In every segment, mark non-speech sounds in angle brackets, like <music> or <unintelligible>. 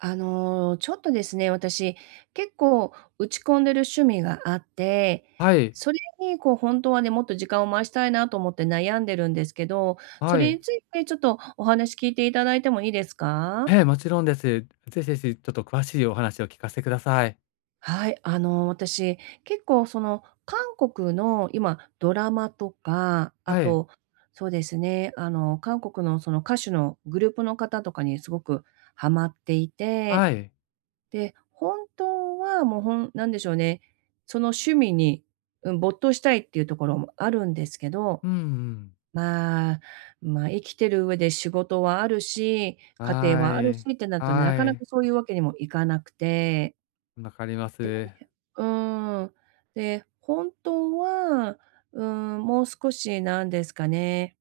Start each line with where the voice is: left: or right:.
right: あの、ちょっとですね、私結構打ち込んでる趣味があって、
left: はい。
right: それにこう、ほんとはね、もっと時間を回したいなと思って悩んでるんですけど、そ
left: は
right: れ
left: い。
right: についてちょっとお話聞いて頂いてもいいですか？
left: ええ、もちろんです。ぜひぜひちょっと詳しいお話を聞かせてください。
right: はい、あの、私、結構その、韓国の今、ドラマとか、あ
left: はい。
right: と、そうですね、あの、韓国のその、歌手のグループの方とかにすごくはまっていて、
left: はい。
right: で、ほんとはもう、ほん何でしょうね、その趣味に、うん、没頭したいっていうところもあるんですけど、
left: うんうん。
right: まあ、ま、生きてる上で仕事はあるし、家
left: は
right: 庭はあるし
left: い、
right: ってなるとね、な
left: は
right: かな
left: い。
right: かそういう訳にもいかなくて。
left: 分かりま
right: で、
left: す。
right: <unintelligible> うーん、で、本当は、うーん、もう少しなんですかね。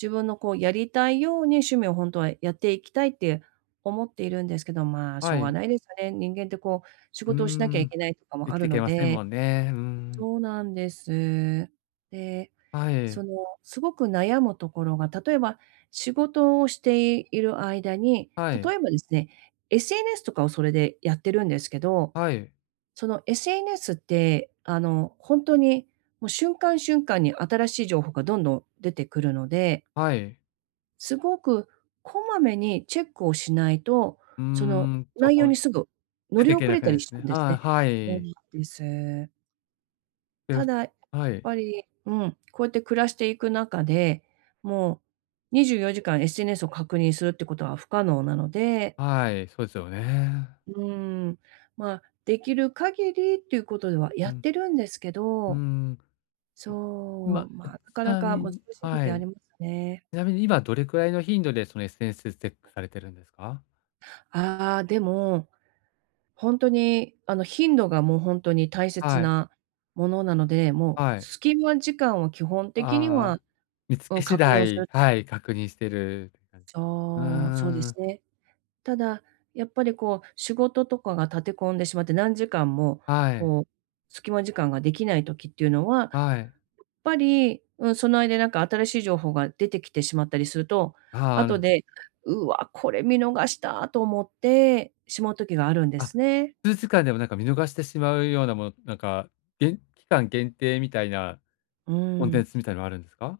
right: 自分のこう、やりたいように、趣味をほんとはやっていきたいって、思っているんですけど、まあ、し
left: は
right: ょうが
left: い。
right: ないですよね、人間ってこう、仕
left: う
right: 事をしなきゃい
left: ん、
right: けないとかも
left: 生
right: あ
left: き
right: る
left: てけ
right: の
left: ません
right: で。
left: もんね、うん。
right: そうなんです。で、
left: は
right: そ
left: い。
right: の、すごく悩むところが、例えば、仕事をしている間に、
left: はい。
right: 例えばですね、SNS とかをそれでやってるんですけど、
left: はい。
right: その SNS って、あの、ほんとに、もう瞬間瞬間に新しい情報がどんどん出てくるので
left: はい。
right: 凄く、こまめにチェックをしないと、
left: うー
right: その、
left: ん、と、
right: 内容
left: ほい
right: にすぐ乗
left: 出
right: り
left: てけ
right: 遅
left: な
right: れ
left: く
right: た
left: な
right: り
left: い
right: しち
left: す
right: ゃうん
left: ね。
right: ですね。
left: ああ、は
right: そん
left: い。
right: な、ぷりす。
left: え、う
right: た
left: す
right: だ、いやっ
left: はい。
right: ぱり、うん、こうやって暮らしていく中で、もう、24時間 SNS を確認するってことは不可能なので
left: はい、そえすよね。
right: うーん、まあ、出来る限りっていうことでは
left: う
right: やっ
left: ん。
right: てるんですけ
left: うー
right: ど。
left: ん。うま、
right: そう、ま
left: う
right: あ、
left: ち
right: なかな
left: なみ
right: か難し
left: に
right: い
left: は
right: 時あ
left: い。
right: りますよね。
left: ちなみに今どれくらいの頻度で、その、SNSチェックされてるんですか？
right: ああああ、でも、ほんとに、あの、頻度がもう、ほんとに大切
left: はい。
right: なものなので、もう
left: はい。
right: 隙間時間は基本
left: あ
right: 的に
left: ああ
right: は
left: あ、見つ
right: う
left: け
right: ん、
left: 次
right: 確認をす
left: 第
right: ると。
left: はい、確認してるっかんうー
right: そう、そうで
left: ん、う
right: す
left: ん。
right: ね。ただ、やっぱりこう、仕事とかが立て込んでしまって、何時間も、
left: はい。
right: こう、隙間時間ができない時っていうのは、
left: はい。
right: ぱり、うん、その間になんか新しい情報が出てきてしまったりすると、
left: はあ、う
right: 後
left: ん。
right: で「うわ、これ見逃した」と思ってしまう時があるんで
left: あ、
right: すね。
left: 数時間でも、なんか、見逃してしまうようなもの、なんか、げん期間限定みたいな
right: う
left: コン
right: ー
left: テン
right: ん。
left: ツみたいなの、あるんすか？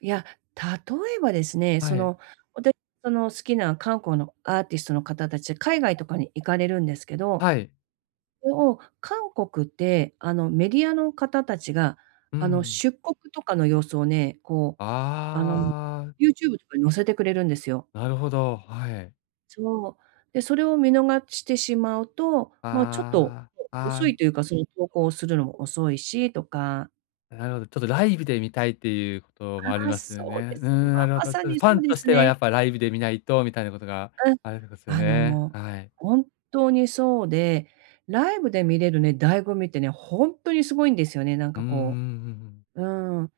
right: いや、例えばですね、
left: は
right: そ
left: い。
right: の、わたいその、好きな、かんこうのアーティストの方達で、海外とかに行かれるんですけど、
left: はい。
right: それを、韓国って、あの、メディアの方達が、
left: うんう
right: あの、
left: ん。
right: 出国とかの様子をね、こう、あの、
left: ああ。
right: YouTube とかに載せてくれるんですよ。
left: なるほど、はい。
right: そう。で、それを見逃してしまうと、まあ、ちょっと、
left: ああ。
right: お
left: あ
right: 遅い
left: あ。
right: というか、その、投稿するの遅いし、とか。
left: なるほど、ちょっとライブで見たいっていうこともあり
right: ああ、
left: ますよ
right: そうで
left: ね。うー
right: す。ま
left: ん、なるほ
right: ま
left: ど。
right: さ
left: ただフ
right: にそ
left: ァ
right: う
left: ン
right: で
left: とし
right: す
left: ては、や
right: ね。
left: っぱ、ライブで見ないとみたいなことが
right: うん、
left: ありごすよ
right: あ
left: ね、
right: の、
left: はい。
right: 本当にそうで、ライブで見れるね、醍醐味ってね、ほんとに凄いんですよね、なん
left: う
right: か、
left: ーん、うん、う
right: こ
left: んうん。
right: ううーん。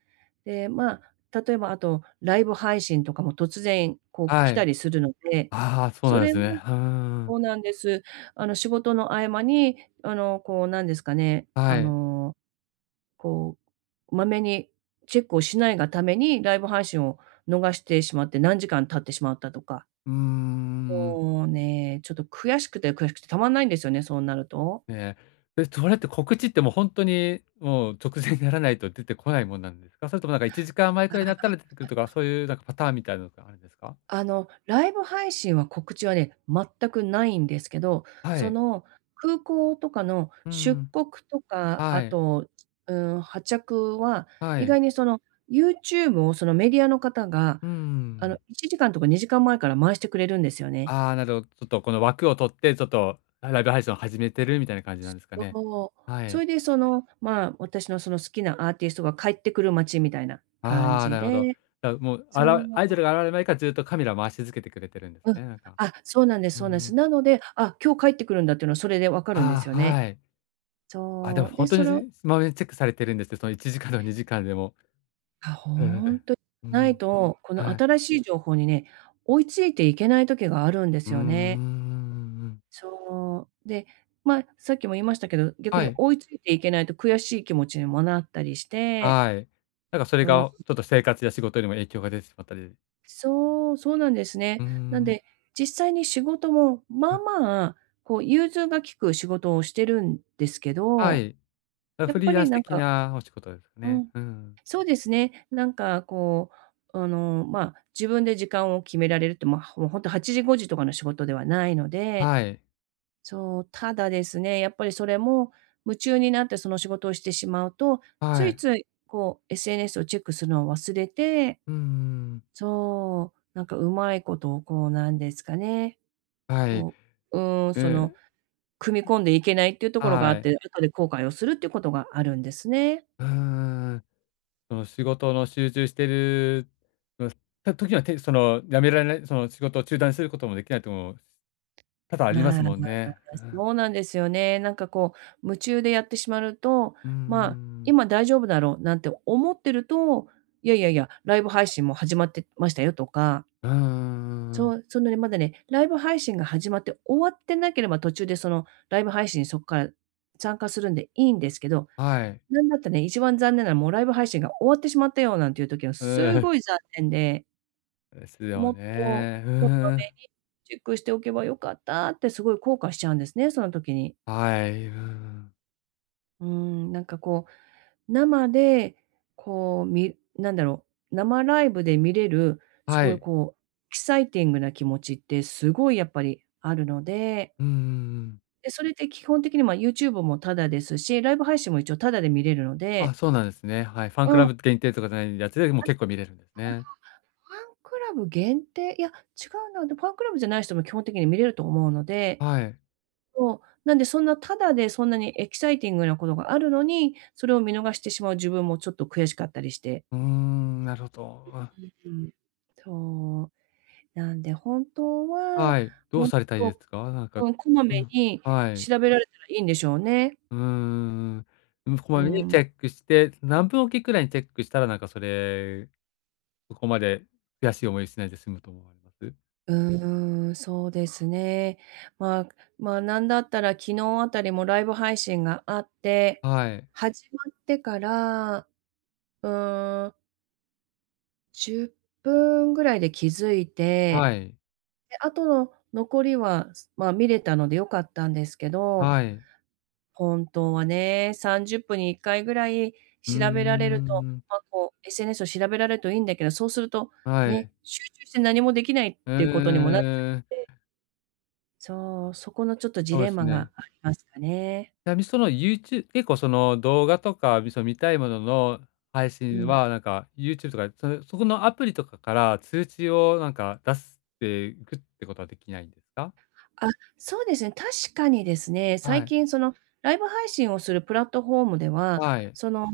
right: で、まあ、例えば、あと、ライブ配信とかも突然、こう、来
left: は
right: た
left: い。
right: りするので、
left: ああ、はあ、そう
right: そ
left: なん
right: れ
left: す
right: も
left: ね。ふーん。
right: そうなんです。あの、仕事の合間に、あの、こう、なんですかね、
left: は
right: あ
left: い。
right: の、こう、まめにチェックをしないがために、ライブ配信を逃してしまって、何時間経ってしまったとか
left: うーん。
right: もうね、ちょっと悔しくて悔しくてたまんないんですよね、そうなると。
left: ええ。え、それって告知ってもうほんとに、もう直前にならないと出てこないもんなんですか？それとも、なんか、1時間前く
right: あ
left: らいになった
right: あ
left: ら出てくるとか、
right: <unintelligible>
left: そうゆう、なんかパターンみたいなのってあんですか？
right: あの、ライブ配信は、告知はね、全く無いんですけど、
left: は
right: そ
left: い。
right: の、空港とかの
left: うんう
right: 出
left: ん。
right: 国とか、
left: は
right: あ
left: い。
right: と、うーん、発着は、
left: は
right: 意
left: い。
right: 外に、その、YouTube を、その、メディアの方が、
left: うんうんう
right: あの、
left: ん。
right: 1時間とか2時間前から回してくれるんですよね。
left: ああ、なるほちょっと、この、枠を取って、ちょっと、らいライブ配信を始めてるみたいな感じな
right: す
left: んすかね。
right: そう。
left: は
right: そ
left: い。
right: れで、その、まあ、私のその好きなアーティストが帰って来る待ちみたいな感
left: ああ、
right: じ
left: なるほど。
right: で。
left: じゃ、もう、あ
right: そう。
left: らアイドルが現れる前からずっとカメラを回し続けてくれてるんです
right: うん。
left: ね、なんか。
right: あ、そうなんです、
left: う
right: そうなん
left: んうん。
right: す。なので、あ、今日帰って来るんだっていうのはそれで分かるんです
left: あ
right: よ
left: あ、
right: ね。
left: はい。あ、でも、
right: そう、
left: ほ
right: で、
left: んと
right: そ
left: に、ず
right: れを
left: ぃまめにチェックされてるんですって、その、1時間、2時間でも。
right: は、
left: うーん、
right: ほんと、
left: うん、うー
right: ない
left: ん。
right: と、この
left: はい。
right: 新しい情報にね、追いついていけない時があるんで
left: うー
right: す
left: んうーん、う
right: よ
left: ん
right: ね。
left: うんうん。
right: そ。で、ま、さっきも言いましたけど、逆
left: は
right: に
left: い。
right: 追いついていけないと悔しい気持ちにもなったりして。
left: はい。なんか、それ
right: うん。
left: が、ちょっと生活や仕事にも影響が出てしまったり。
right: そう、そうなんです
left: う
right: ね。
left: ん
right: なん
left: うん。
right: で、実際に仕事も、まあ
left: あ。
right: まあ、こう融通が利く仕事をしてるんですけ
left: は
right: ど、
left: い。あ、
right: やっ
left: フリ
right: ぱ
left: ーラ
right: り
left: ンス
right: なん
left: 的
right: か
left: なお仕事、
right: う
left: ね。
right: ん。
left: うんうん。
right: そうですね、なんか、こう、あの、まあ、自分で時間を決められるって、ま、はもう、ほんと、8時、5時とかの仕事ではないので、
left: はい。
right: そう、ただですね、やっぱりそれも、夢中になってその仕事をしてしまうと、
left: は
right: つい
left: い。
right: つい、こう、SNS をチェックするのを忘れて、
left: うん、うーん。
right: そう、なんか上手いこと、こう、なんですかね、
left: はい。
right: こう、うーん、その、
left: う。
right: 組み込んでいけないっていうところがあ
left: は
right: っ
left: い。
right: て、後で後悔をするっていうことがあるんですね。
left: うーん、うん。その仕事の集中してるの、と時は、てその、止められないその、仕事を中断することもできないと、もう、多々ありま
right: ま
left: す
right: あま
left: もんね。う
right: あ、
left: ん。
right: そうなんですよね。なんかこう、夢中でやってしまると、
left: うーん、う
right: まあ、
left: んうん。
right: 今大丈夫だろうなんて思ってると、いやいやいや、ライブ配信、も、始まってましたよとか
left: うんうんうんう
right: そ
left: ん。
right: う、そんなね、まだね、ライブ配信が始まって、終わってなければ、途中で、その、ライブ配信そっから参加するんでいいんですけど、
left: はい。
right: なんだったね、1番残念なの、もう、ライブ配信が終わってしまったよ、なんてゆう時は
left: うん、
right: す
left: う、
right: ご
left: ふ。
right: い残念で
left: ですよ
right: もっと、
left: ね、う
right: こま
left: ー
right: め
left: ん。
right: にチェックしておけば良かったって凄い後悔しちゃうんですね、その時に。
left: はい、うん。
right: うーん、なんか、こう、生で、こう、み何だろう、生ライブで見れる、
left: は
right: 凄い、
left: い。
right: こう、エキサイティングな気持ちってすごいやっぱりあるので。
left: うんうんうん。
right: で、それって基本的に、まあ、YouTube もただですし、ライブ配信も一応ただで見れるの
left: あ、
right: で。
left: そうなんですね、はい。ファンク
right: う
left: ラ
right: ん。
left: ブ限定とかじゃないやつでも
right: あ、あ
left: 結構見れるんですね。
right: れは、ファンクラブ限定、いや、違うな、で、ファンクラブじゃない人も基本的に見れると思うので。
left: はい。
right: そう、なんで、そんな、ただでそんなにエキサイティングなことがあるのに、それを見逃してしまう自分もちょっと悔しかったりして。
left: うーん、なるほど。うん。
right: <unintelligible> うん。そう。なんで、本当は
left: はい、どう
right: もっ
left: されたいです
right: と
left: か？なんか
right: うん、こま
left: う
right: め
left: ん、
right: に
left: はい。
right: 調べられたらいいんでしょうね。
left: うんうんうん。うん、こ
right: うー
left: まめに
right: ん。
left: チェックして。何分おきくらいにチェックしたら、なんか、それ、そこまで悔しい思いしないで済むと思われます？
right: うーん、そうですね。ま、ま、なんだったら昨日あたりもライブ配信があって、
left: はい。
right: 始まってから、うーん。10分ぐらいで気付い
left: は
right: て。
left: い。
right: で、あとの残りはま、見れたので良かったんですけど。
left: はい。
right: ほんとはね、30分に1回ぐらい
left: うー
right: 調べられると、
left: ん。
right: ま、こう、SNS を調べられるといいんだけど、そうすると、
left: は
right: ね、
left: い。
right: 集中して何もできないっ
left: え
right: ていうことにもなっちゃう
left: え。
right: ので。そう、そこのちょっとジ
left: そう
right: レ
left: で
right: ン
left: す
right: マが
left: ね。
right: ありますかね。
left: ちなみにそのユーチュ結構その、動画とかその見たいものの、配
right: う
left: 信
right: ん。
left: は、なんか YouTube とか、そそこのアプリとかから、通知をなんか出すっていくってことはできないんですか？
right: あ、そうですね、確かにですね、
left: は
right: 最
left: い。
right: 近そのライブ配信をするプラットフォームでは、
left: はい。
right: その、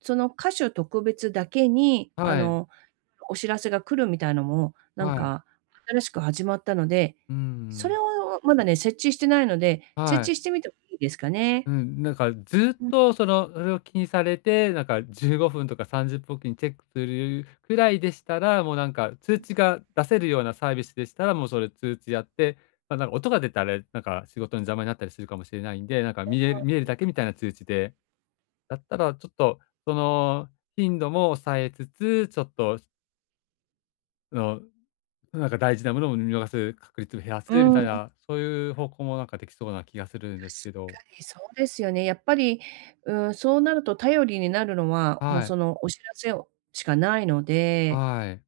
right: その歌手特別だけに、あ
left: はい。
right: の、お知らせが来るみたいのも、何
left: はい。
right: か新しく始まったので、
left: うー
right: それ
left: ん。
right: をまだね、設置してないので、
left: は
right: 設
left: い。
right: 置してみてもいいですかね。
left: うん、なんか、ずっ
right: うん。
left: とそのそれを気にされて、なんか15分とか30分おきにチェックするくらいでしたら、もうなんか通
right: うん。
left: 知が出せるようなサービスでしたら、もうそれ通知やって、なんなら、音が出たれ、なんか仕事の邪魔になったりするかもしれないんで、なんか
right: あ
left: 見え
right: あ、
left: 見え
right: う
left: る
right: ん。
left: だけみたいな通知で、だったらちょっとその頻度も抑えつつ、ちょっとあの、うなんか大事な物を見逃す確率を減ら
right: う
left: すみ
right: ー
left: たい
right: ん。
left: な、そう言う方向もなんか出来そうな気がするん
right: 確
left: ですけど。
right: かにそうですよね、やっぱり、うーん、そうなると頼りになるのは、もう、
left: はい。
right: そのお知らせを、しかないので。
left: はい。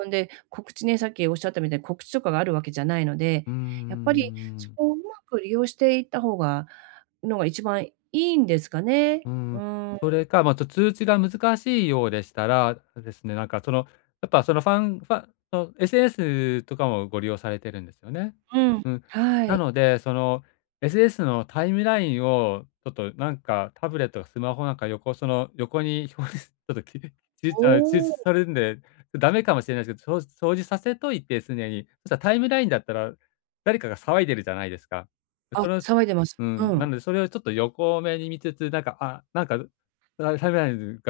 right: そんで、告知ね、さっきおっしゃったみたいに、告知とかがあるわけじゃないので、
left: うー
right: やっぱり、そ
left: ん。
right: こを上手く利用していった方がのが、一番良いんですかね。
left: うー
right: う
left: ん、
right: ーん。
left: それか、ま、ちょ、通知が難しいようでしたら、そですね、なんかそのやっぱ、そのファンファンの、SNS とかもご利用されてるんですよね。
right: うん、
left: うん。
right: は
left: な
right: い。
left: のでその、SNS のタイムラインを、ちょっとなんかタブレット、スマホなんか横その横に表示、ちょっと、き切れちゃう、中止
right: お
left: さ
right: お。
left: れるんで、駄目かもしれないですけど、表示表示させといて常に。そしたらタイムラインだったら、誰かが騒いでるじゃないですか。で
right: あ、
left: その
right: 騒いでます。
left: う
right: う
left: ん、なん
right: ん。
left: でそれをちょっと横目に見つつ、なんか、あ、なんか、<unintelligible> が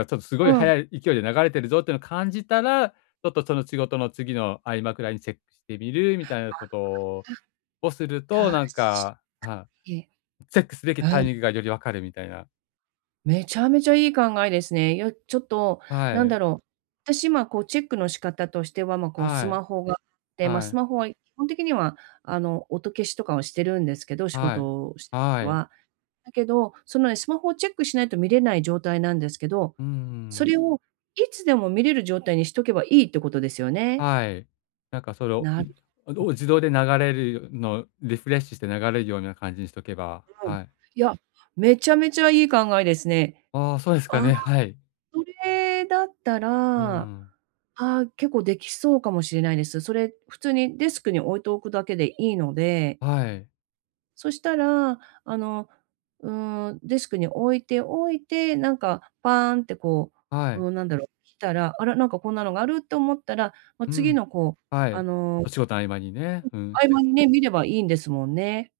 left: ちょっと凄
right: う
left: い
right: ん。
left: 速い勢いで流れてるぞってのを感じたら、ちょっとその仕事の次の合間くらいにチェックしてみる
right: あ
left: みたいな事を
right: あ、
left: をする
right: た
left: と、
right: 確か
left: なんか、あ、
right: に。
left: チェックすべきタ
right: う
left: イ
right: ん。
left: ミングがより分かるみたいな。
right: めちゃめちゃいい考えですね。いや、ちょっと、
left: は
right: 何
left: い。
right: だろう、私今こう、チェックの仕方としては、まあ、こう、ス
left: はい
right: マホがあって、まあ
left: は
right: ス
left: い。
right: マホは基本的には、あの、音消しとかはしてるんですけど、仕
left: はい
right: 事してる時
left: はい。
right: は。だけど、そのね、スマホをチェックしないと見れない状態なんですけど、
left: う
right: そ
left: ん。
right: れをいつでも見れる状態にしとけばいいってことですよね。
left: はい。なんかそれを、
right: なる
left: んお
right: <unintelligible>
left: う自動で流れるよ、のリフレッシュして流れるような感じにしておけば、
right: うん。
left: はい。
right: いや、めちゃめちゃいい考えですね。
left: ああ、そうです
right: あ
left: か
right: あ、
left: ね、はい。
right: それだった
left: う
right: ら、あ
left: ん。
right: あ、結構できそうかもしれないです。それ普通にデスクに置いておくだけでいいので。
left: はい。
right: そしたら、あの、うーん、デスクに置いておいて、なんかパーンってこ
left: は
right: う、
left: い。
right: うーん、なんだろう、来たら、あら、なんかこんなのがあるって思ったら、まあ、
left: う
right: 次
left: ん。
right: のこう、
left: は
right: あ
left: い。
right: の、
left: お仕事の合間にね。うん。
right: 合間にね、見ればいいんですもんね。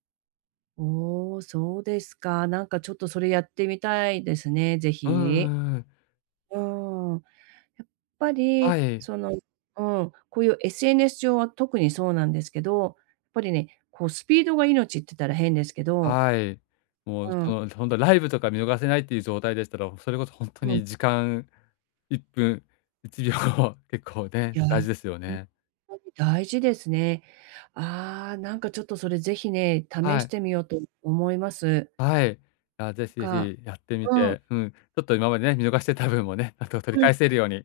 right: おお、そうですか。なんかちょっとそれやってみたいですね、是
left: う
right: 非。
left: んうん。
right: うーん。やっぱり、
left: はい。
right: その、うん、こういう SNS 上は特にそうなんですけど、やっぱりね、こう、スピードが命って言ったら変ですけど。
left: はい、もう、
right: うん。
left: そ本当ライブとか見逃せないいう状態でしたら、それこそ本当
right: うん。
left: に時間1分1秒後結構
right: い
left: ね、
right: や、
left: 大事ですよ
right: 本
left: ね。
right: 当に大事ですね。ああ、なんかちょっとそれ是非ね、試
left: は
right: し
left: い。
right: てみようと思います。
left: はい、いや、ぜひぜ
right: なんか、
left: ひやってみ
right: うん。
left: て、うん、ちょっと今までね、見逃してた分もね、あと取り
right: うん。
left: 返せるように、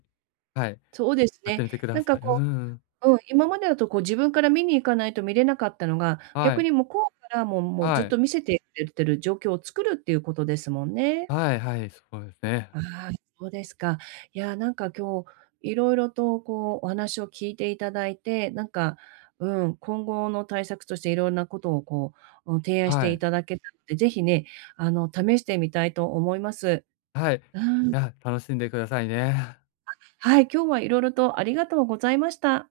left: はい、
right: そうです
left: やっ
right: ね、
left: てみてく
right: な
left: だ
right: んか
left: さい。う
right: こ
left: ん。
right: う、うん、今までだとこう、自分から見に行かないと見れなかったのが、
left: は
right: 逆
left: い。
right: に向こうから、もうもうず
left: は
right: っ
left: い。
right: と見せてくれてる状況を作るっていうことですもんね。
left: はいはい、そうですね。
right: ああ、そうですか。いや、なんか今日、色々とこう、お話を聞いて頂いて、なんか、うん、今後の対策としていろんなことをこう、う提案し
left: は
right: て
left: い。
right: 頂けたので、是非ね、あの、試してみたいと思います。
left: はい、
right: うん。
left: や、楽しんでくださいね。
right: あ、はい、今日はいろいろとありがとうございました。